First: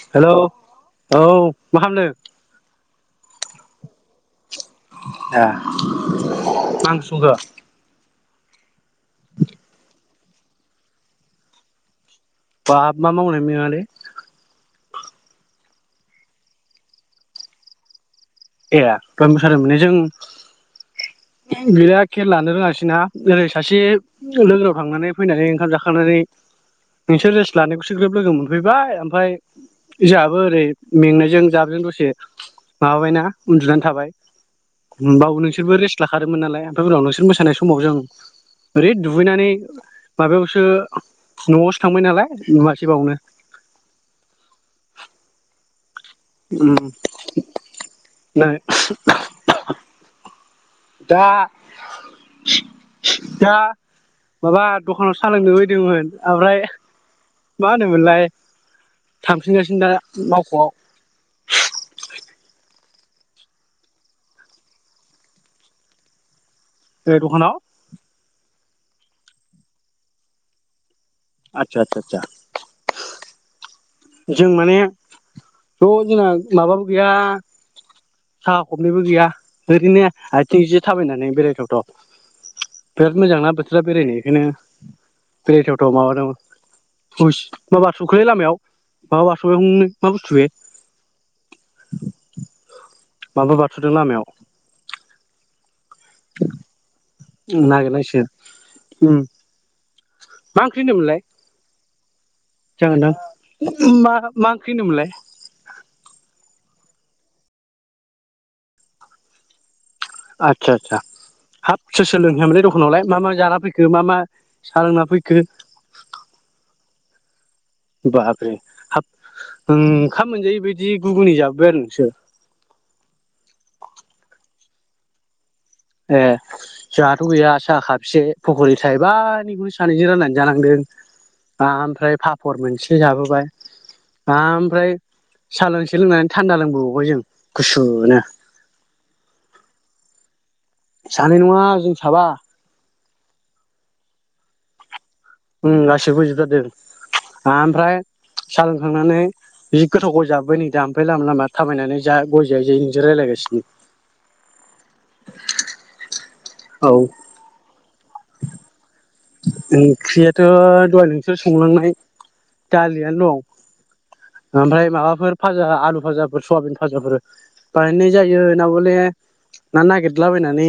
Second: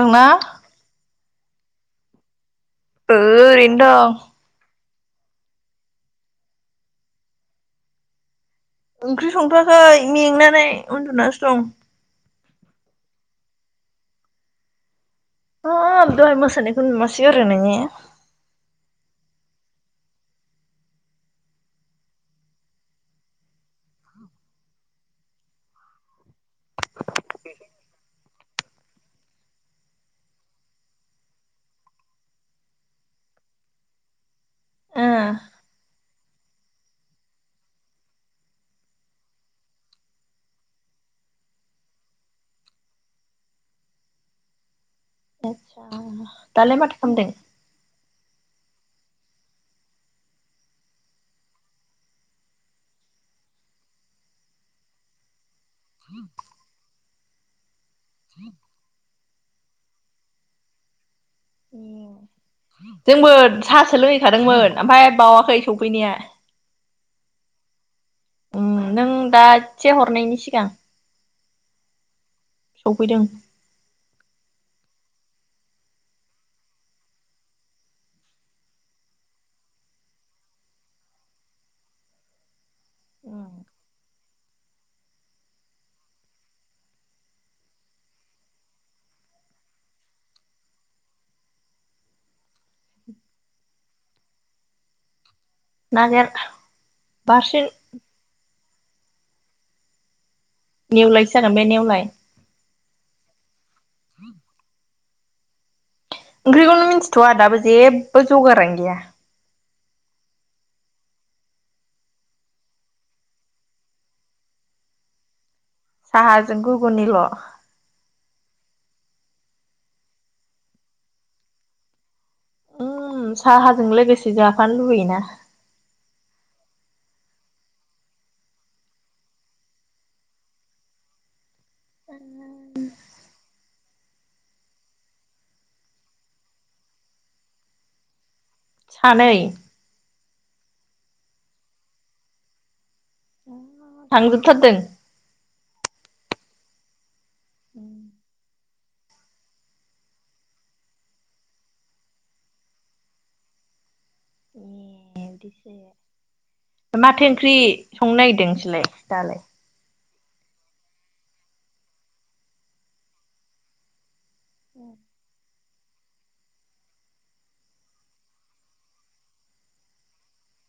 दंना हेलौ औ मा खामदों? ओरैनो दं ए मा सुंगो ओंख्रि संथयाखै मेंनानै उन्दुनानैसो दं। बाब मा मावनायनि मेंङालै? अ दहय मोसानायखौ नुआसै आरो। ए दहय मोसानाय मोनननयजों बिराद खेल लानो रोङासै ना ओरै सासे जौ लोंनायाव थांनानै फैनानै ओंखाम जाखांनानै नोंसोर रेस लानायखौसो ग्रोब लोगोन सफैबाय ओमफ्राय जोंहाबो ओरै मेंनायजों जाबजों दसे माबाबायना उन्दुनानै थाबाय ओ बावबो नोंसोरबो रेस लाखादोंमोन नालाय ओमफ्राय उनाव नोंसोर मोसानाय समाव जों ओरै दुगैनानै माबायावसो न'आवसो थांबाय नालाय नुवासै बावनो आदसा उम दालाय माथो खालामामदों नै दा दा माबा दखानाव सालोंनो फै दोंमोन ओमफ्राय मा होनोमोनलाय थांफिनगासिनो दा मावख'आव जोंबो साहासो लोंहैखादोंमोन ओमफ्राय बावाखै सफैनाया द'खानाव नों दा एसे हरनायनि सिगां आतसा आतसा आसा सफैदों जों माने ज' जोंना माबाबो गैया साखा खबनैबो गैया ओरैनो माबा बारस'दों मा बुस्थु बे माबा बारस'दों लामायाव ना गैया आरोखि बारसे नागिरनांसिगोन उम मा ओंख्रि होनदोंमोनलाय नेवलायसो जागोन बे नेवलाय जागोनदां मा मा ओंख्रि होनदोमोनलाय ओंख्रिखौनो मिन्थिथ'आ दाबो जेबो जगारानो गैया आदसा आदसा हाब सोर सोर लोंहैयामोनलाय दखानावलाय मा मा जाना फैखो मा मा साह लोंना फैखो साहाजों गुगुनिल' बाप्रे हाब ओंखाम मोनजायै बायदि गुगुनि जाफैबाय आरो नोंसोर उम साहाजोंलाय लोगोसे जाफानो लुबैयोना ए जोंहाथ' गैया साहा खाबसे फखरि थाइबानिखौनो सानैजों राननानै जानांदों ओमफ्राय पापर मोनसे जाबोबाय ओमफ्राय साहा लोंसे लोंनानै थान्दा लोंबोबावबाय जों गुसुनो सानै, सानै नंङा जों साबा, थांजोबथारदों, उ आसि फैजोब थारदों [inaudible] ओमफ्राय सालोंखांनानै जि गोथाव गय जाबाय नै दा लामा लामा थाबायनानै जा गय जायै जायै नोंजों रायलायगासिनो बिदिसो औ ए माथो ओख्रि? संनो नागिरदों नोंसोरलाय दाले ओंख्रियाथ' दहाय नोंसोर संलांनाय दालियनो दं, ओमफ्राय माबाफोर फाजा आलु फाजाफोर सयाबिन भाजाफोर बानायनाय जायो ना ब'ले ना नागिरलाबायनानै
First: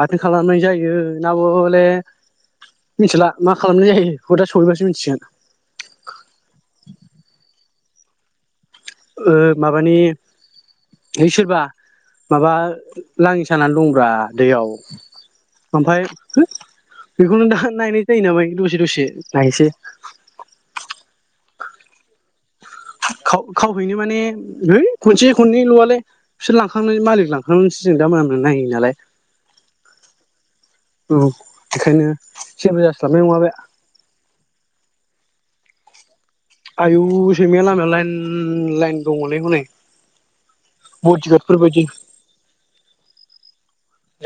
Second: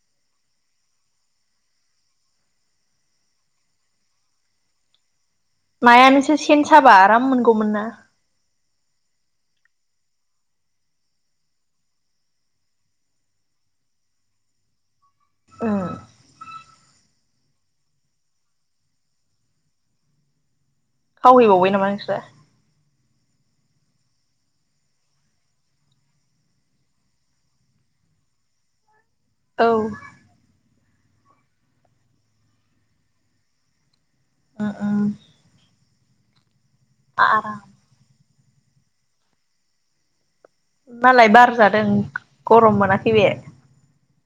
बाथोन खालामनाय जायो ना बले मिथिला मा खालामनाय जायो बेखौ दा स'हैबासो मिथिगोन। नायानोसो सेन साबा आराम मोनगौमोन ना। ओ माबानि ओइ सोरबा माबा लाङि सानानै दं ब्रा दैयाव। ओं ओमफाय बेखौनो दा नानाय जायो नामा द'से द'से नायसै मावहैबावबाय नामा नोंसोरा? खाव खावहैनो माने है खनसे खननैल'आलाय बिसोर लांखांनानै मालिक लांखांसो जों दा माने नायो नालाय। औ। औ बेखायनो जेबो जासलाबनाय नंङा बे। ओ ओम। आयु सैमाया लामायाव लाइन ओं लाइन दंङलै हनै। मालाय बार बडिगार्डफोर बायदि जादों गरम मोनाखै बे।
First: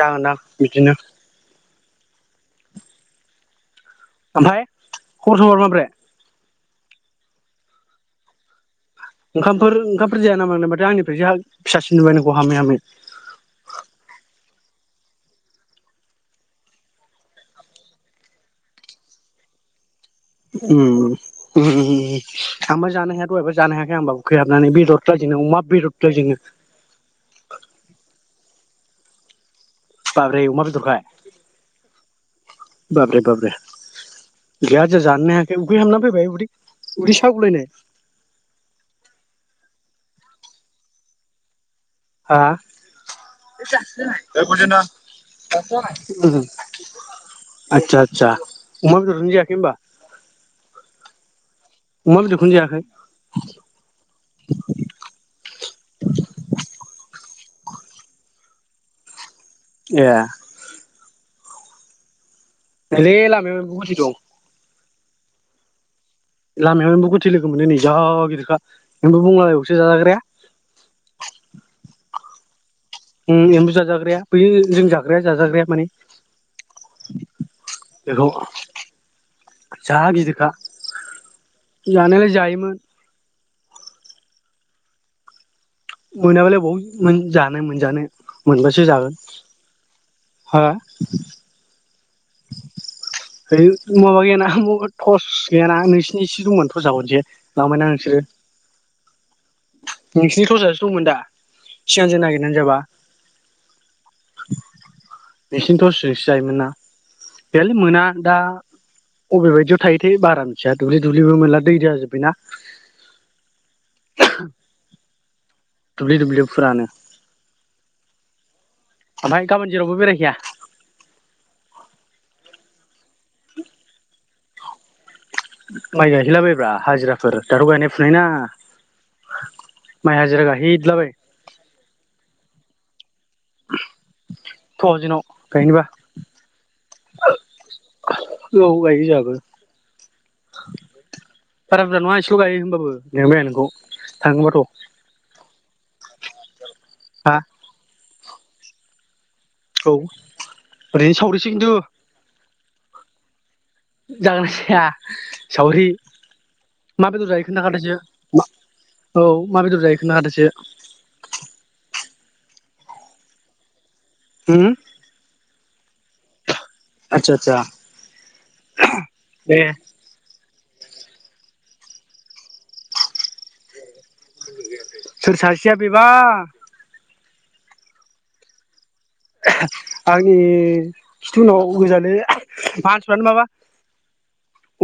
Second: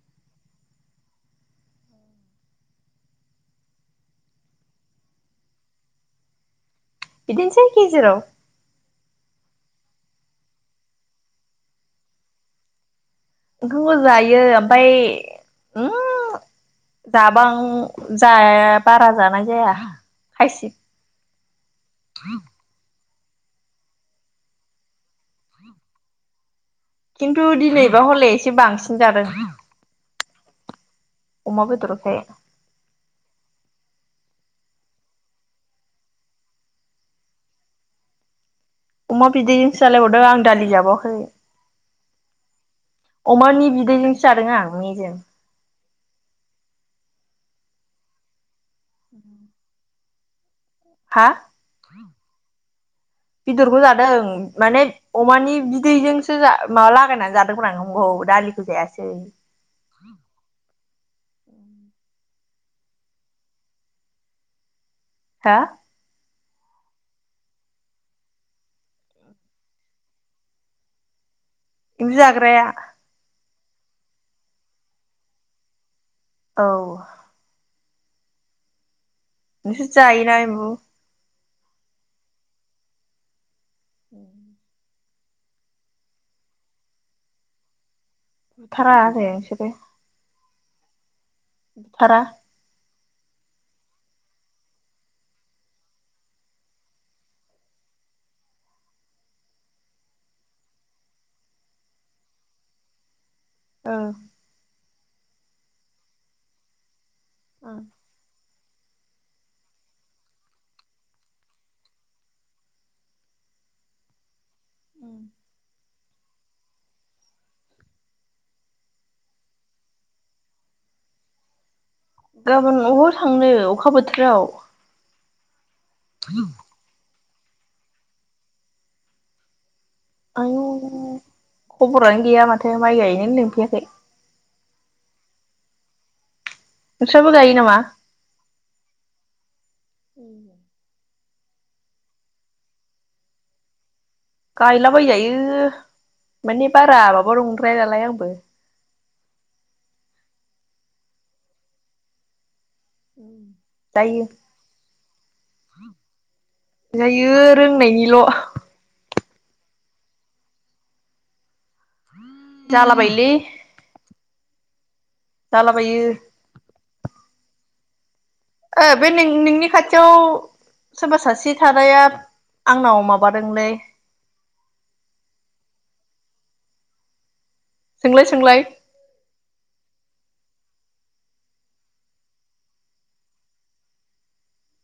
जागोनदां बिदिनो। ओमफाय खबर सबर माब्रै? बिदिनोसै गेजेराव। ओंखामफोर ओंखामफोर जाया नामा नों माथो आंनिफ्रायसो फिसासिन नुबाय नोंखौ हामै हामै। ओखांखो जायो ओमफाय ओं जाबां जाया बारा जानाय जाया। खायसे उम [inaudible] खामबो जानो हाया दहायबो जानो हायाखै आंबा उखै हाबनानै बेदर बादिनो [unintelligible] खिन्थु दिनैबा हले एसे बांसिन जादों। बाब्रे अमा बेदरखाय? अमा बेदरखाय। बाब्रे बाब्रे गैया दिनै जाननो हायाखै उखै हाबना फैबाय उदै उदै सागु लायनाय। अमा बिदैजोंसो जालायबावदों आं दालि जाबावाखै। हा अमानि बिदैजोंसो जादों आं मेजेम। [unintelligible] आतसा आतसा। अमा बेदरजों जायाखै होनबा? हा? अमा बेदरखौनो जायाखै? बेदरबो जादों माने अमानि बिदैजोंसो माबा लागायनानै जादों। नंगौ दालिखौ जायासै। ए। नैलै लामायाव एम्बु गोथै दं। हा? लामायाव एम्बु गोथै लोगो मोनदों नै जा गिदिरखा एम्बु बुंग्ला लायबावसो जाजाग्राया। जाग्राया। उम एम्बु जाजाग्राया बैयो जों जाग्राया जाजाग्राया माने औ बेखौ नोंसोर जा जायोना गिदिरखा एम्बु जानायालाय जायोमोन [inaudible] मोनाबालाय बबाव मोनजानो मोनजानो मोनबासो जागोन [unintelligible] हा थारा है माबा गैयाना टस गैयाना नोंसिनिसो दंमोन टसा खनसे लांबायना नोंसोरो नोंसिनि थसासो दंमोन दा सिगांजों नागिरनानै जाबा। ओ नोंसिनि थ'सजोंसो जायोमोन ना गैयालै मोना दा अबे बायदियाव थायोथाय बारा मिथिया दुब्लि दुब्लिबो मोनला दै जाजोब्बायना। [inaudible] दुब्लि दुब्लिफोरानो आमफ्राय गाबोन जेरावबो बेरायहैया गाबोन अबाव थांनो अखा बोथोराव माइ गायहैलाबायब्रा हाजिरा फोर दाथ' गायनाय फुनाय ना आयु खबरआनो गैया माथो माय गाय नोनो लेंफैयाखै थ' जोंनाव गायनोबा नोंस्राबो गायो नामा औ गायहै जागोन बारा बुरजा नङा इसेल' गायो होमबाबो लेंबाय आं नोंखौ थांगोनबाथ' गायलाबायजायो माने बारा हा माबा नंद्राया नालाय आंबो औ ओरैनो सावरिसो खिन्थु [inaudible] जागोन जाया सावरि मा बेदर जायो खोनथाखादोसो औ मा बेदर जायो खोनथाखादोसो जाला बायोलै हम जला बायो आतसा आतसा ओ बे नों नोंनि खाथियाव सोरबा सासे थानाया आंनाव माबादोंलै सोर सासेया बेबा? सोंलाय सोंलाय आंनि खिथु उनाव गोजानो मानसिफ्रानो माबा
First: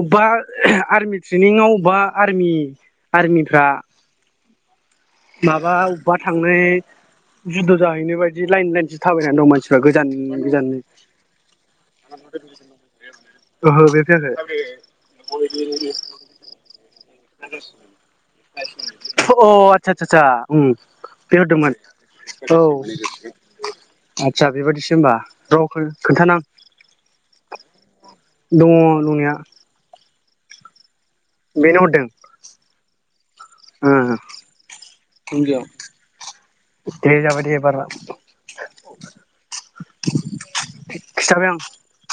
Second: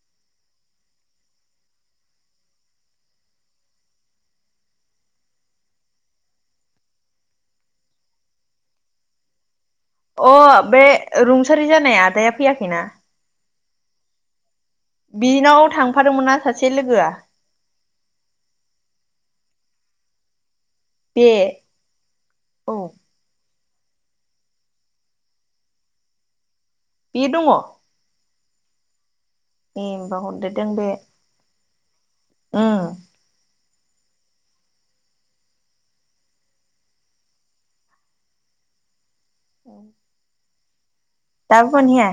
अबेबा आर्मि ट्रेनिंआव अबेबा आरमि आरमिफ्रा माबा अबेबा थांनो जुद' जाहैनो बायदि लाइन लाइनसो थाबायनानै दं मानसि फो अ बे रुंसारि जानाया आदाया फैयाखैना ओहो बे फैयाखै बिनाव थांफादोंमोनना सासे लोगोआ अ आतसा आतसा आसा ओम बे हरदोंमोन औ आदसा बेबायाददिसो हबा र'खो खोन्थानां। बे दङ दङ दंनाया ए [unintelligible] हरदेरदों बे बेनो हरदों ओम ओम दे जाबाय दे एबारना औ [inaudible] दाबो मोनहैआ?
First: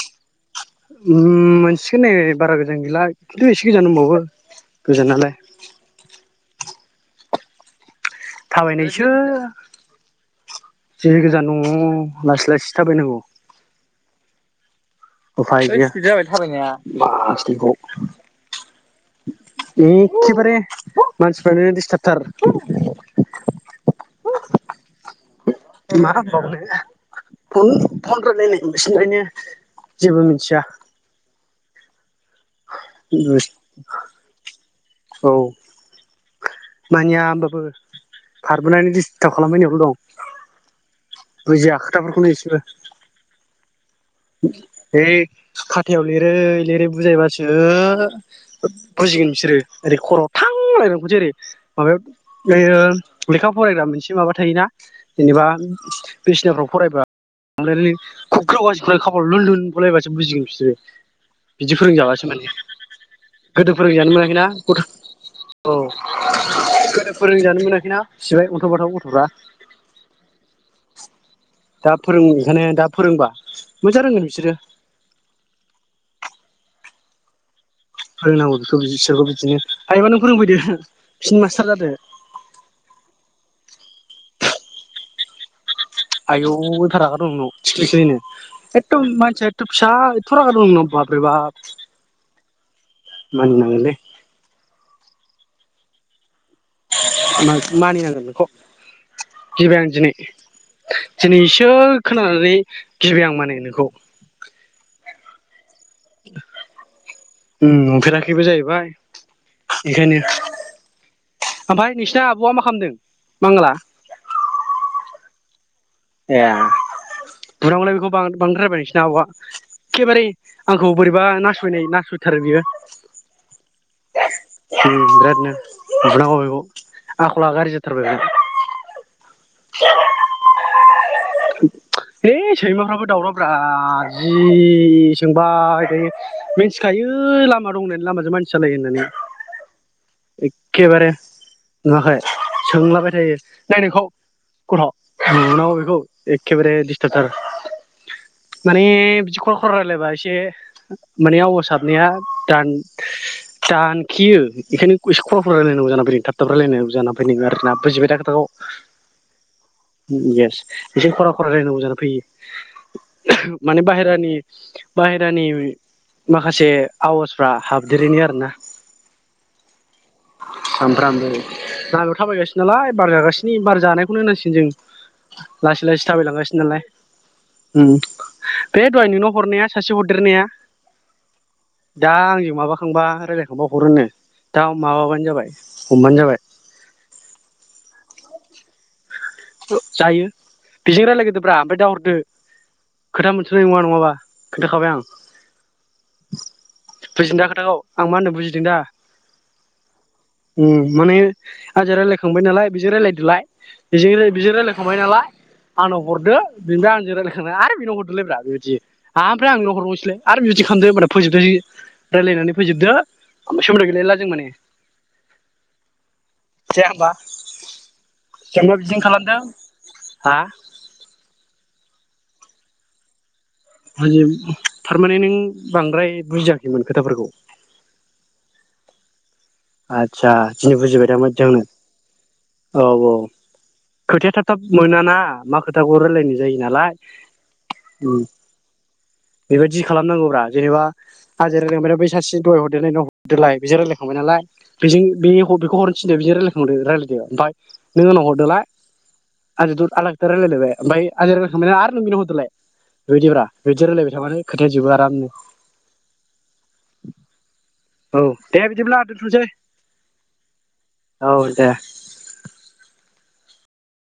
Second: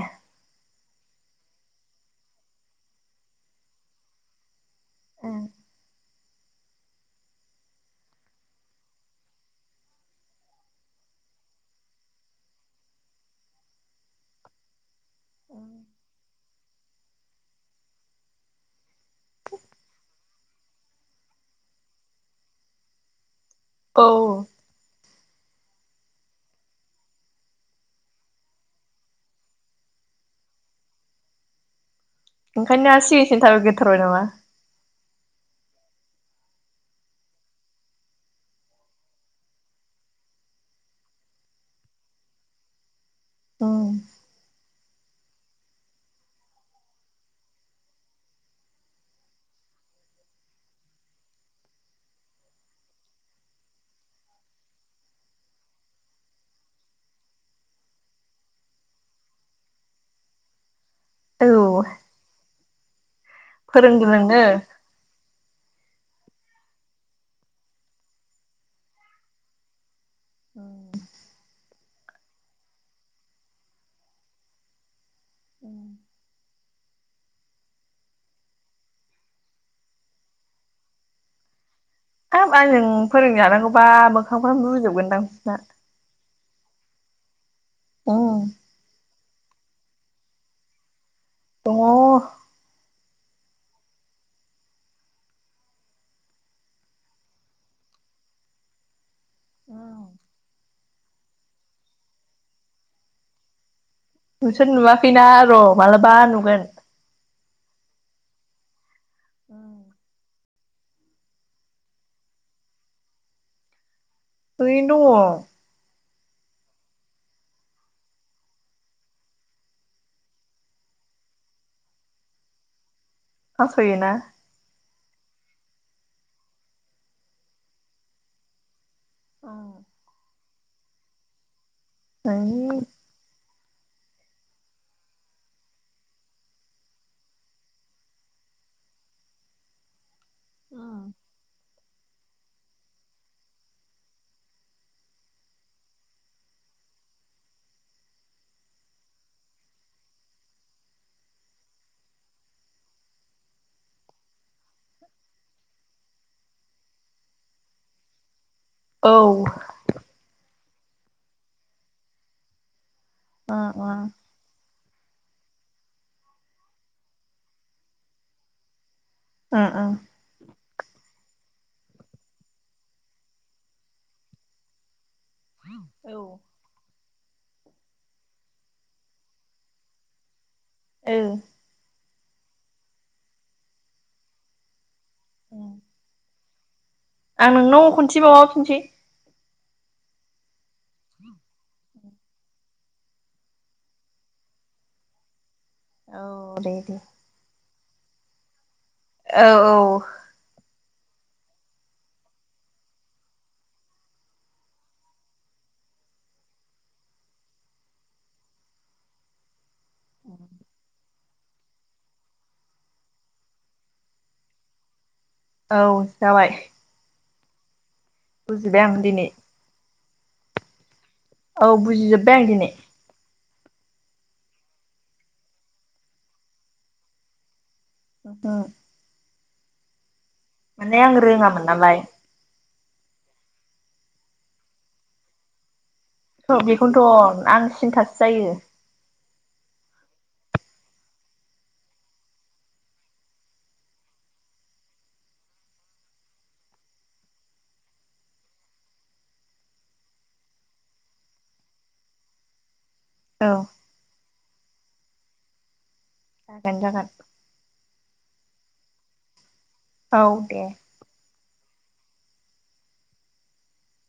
ओम मोनसिगोन नै बारा गोजान गैला खिन्थु एसे गोजान दबावो गोजोनालाय थाबायनायसो जि गोजान न' लासै लासै थाबायनांगौ उफाय गैया थाबायनाया [unintelligible] एखेबारे मानसिफ्रानो दिसथाबथार औ। मा होनबावनो फ फन रायलायनाय [unintelligible] जेबो मिथिया ओंखायनो सिगां [unintelligible] नामा औ मानिया होमबाबो बारबोनानै दिस्थाब खालाम बायनायावनो दं बुजिया खोथाफोरखौनो इसेबो उम है खाथायाव लिरै लिरै बुजायबासो बुजिगोन बिसोरो ओरै खर'आव थां [unintelligible] माबायाव लेखा फरायग्रा मोनसे माबा थायोना जेनेबा बिसिनाफ्राव फरायबा खुग्राव खबर [unintelligible] लुन लुन बुलायबासो बुजिगोन बिसोरो औ बिदिफोरों जाबासो मोन गोदो [unintelligible] फोरोंगोन जानो नोंनो मोनाखैना गथ' औ गोदो फोरोंजानो मोनाखैना सिबाय अन्थाव बाथाव गथ'फ्रा औ दा फोरों [unintelligible] दा फोरोंबा मोजां रोंगोन बिसोरो उम फोरोंनांगौ बेखौ बिसोरखौ बिदिनो हायोबा नों फोरोंफैदो बिसोरनि मास्टार जादो हाब आंजों फोरोंजानांगौबा मोखांफ्रानो रुजोबगोनदां बिसोरना आयौ रागार उ नो उम एद' माने [inaudible] बेभाब दङ मानिनांगोनलै म मानिनांगोननोखौ [inaudible] उम जबन्जनि [inaudible] दिनैसो खोनानानै गिबाय आं माने नोंखौ नोंसोर नुवाखैना र' मलबा नुगोन उ नुफेराखैबो जाहैबाय उम एखायनो ओमफ्राय नोंसिना आब'आ मा खालामदों मांगाला ओरैनो दं ए बुनागौलैय बेखौ बांद्रायबाय नोंसोरना आब'आ एखेबारे आंखौ बोरैबा नासयनाय नासयथारो बियो नासयोना बिरादनो बुनांगौ बेखौ आखलला गाज्रि जाथारबाय बे उम ज [inaudible] [inaudible] है सैमाफ्राबो दावराव ब्रा जि सोंबायथायो मिथिखायो लामा दंहोनानै लामाजों मानसियालायो होननानै एखेबारे नुङाखै सोंलाबाय थायो नैनोंखौ गथ बुंनांगौ बेखो एखेबारे दिस्टार्बथार माने बिदि खल खर रायजलायबा एसे माने आवग साबनाया दानखियो बेखायनो इ्कुलाव रायनांगौ ज फैदों थाब रायांग ज फैदों आरोना बैिबाय थाखोाखौ [inaudible] औ एसे ख'रा ख'रा रायलायनांगौ जाना फैयो। उम माने उम बाहेरानि बाहेरानि माखासे आवाजफ्रा हाबदेरैनि आरोना ओ ओं सामफ्रामबो बाहारायाव थाबायगासिनो नालाय बार जागासिनि बार जानायखौनो होननांसिगोन जों लासै लासै औ ओ थाबायलांगासिनो नालाय उम बे दहाय नोंनाव हरनाया सासे हरदेरनाया ओ दा आंजों माबाखांबा रायलायखांबा हरोनो दा माबा बाय [unintelligible] जाबाय हमबानो जाबाय आं नोंनाव खनसे मावाफिनसै ओ जायो बेजों रायलायग्रोदोब्रा ओमफाय दाहरदो खोथा मोनथ'नाय नङा नङाबा खोन्थाखाबाय आं औ दे दे बुजिदों दा खोथाखौ आं मा होनदों बुजिदों दा औ औ उम माने आजों रायलायखांबाय नालाय बेजों रायलायदोलाय बेजों राय बिजों रायलायखांबाय नालाय आनाव हरदो बिनिफ्राय आंजों रायलायखांना आरो बिनाव हरदोलाय ब्रा बेबायदि आमफ्राय आं नोंनाव हरबावनो स्लाइ आरो बिबायदि खालामदो होनबाना फोजोबदायो रायलायनानै फोजोबदो ओमफ्राय सोमोन्दो गैलायला जों माने औ जाबाय जाया होमबा जोंबा बुजिबाय बिदिनो आं दिनै खालामदों हा औ बुजिजोबबाय आं दिनै [unintelligible] थारमाने नों बांद्राय बुजियाखैमोन खोथाफोरखौ [unintelligible] आद सा दिनै माने आं बुजिबायदा मोदजांनो। रोङामोन नालाय औ औ खोथाया थाब थाब मोना ना मा खो औ बेखौनोथ' आं सिन्थासो जायो बेबायदि खालामनांगौब्रा जेनेबा आजों रायलायखांबायना बै सासिजों दहाय हरदेरनायनाव हरदोलाय बिजों रायलायखांबाय नालाय बेजों बे ह' बेखौ हरनो थिनदो बेजों रायलायखांदो रायलायदो ओमफाय नों आंनाव हरदोलाय आजों दुर आलाखोथा रायलायलायबाय ओमफाय आजो रायलायखांबायना आरो नों बिनाव हरदोलाय बिबायदिब्रा औ बिदि रायलायबाय थाबानो खोथाया जोबो आरामनो जागोन जागोन औ दे बिदिब्ला दोन्थ'नोसै औ दे। औ दे।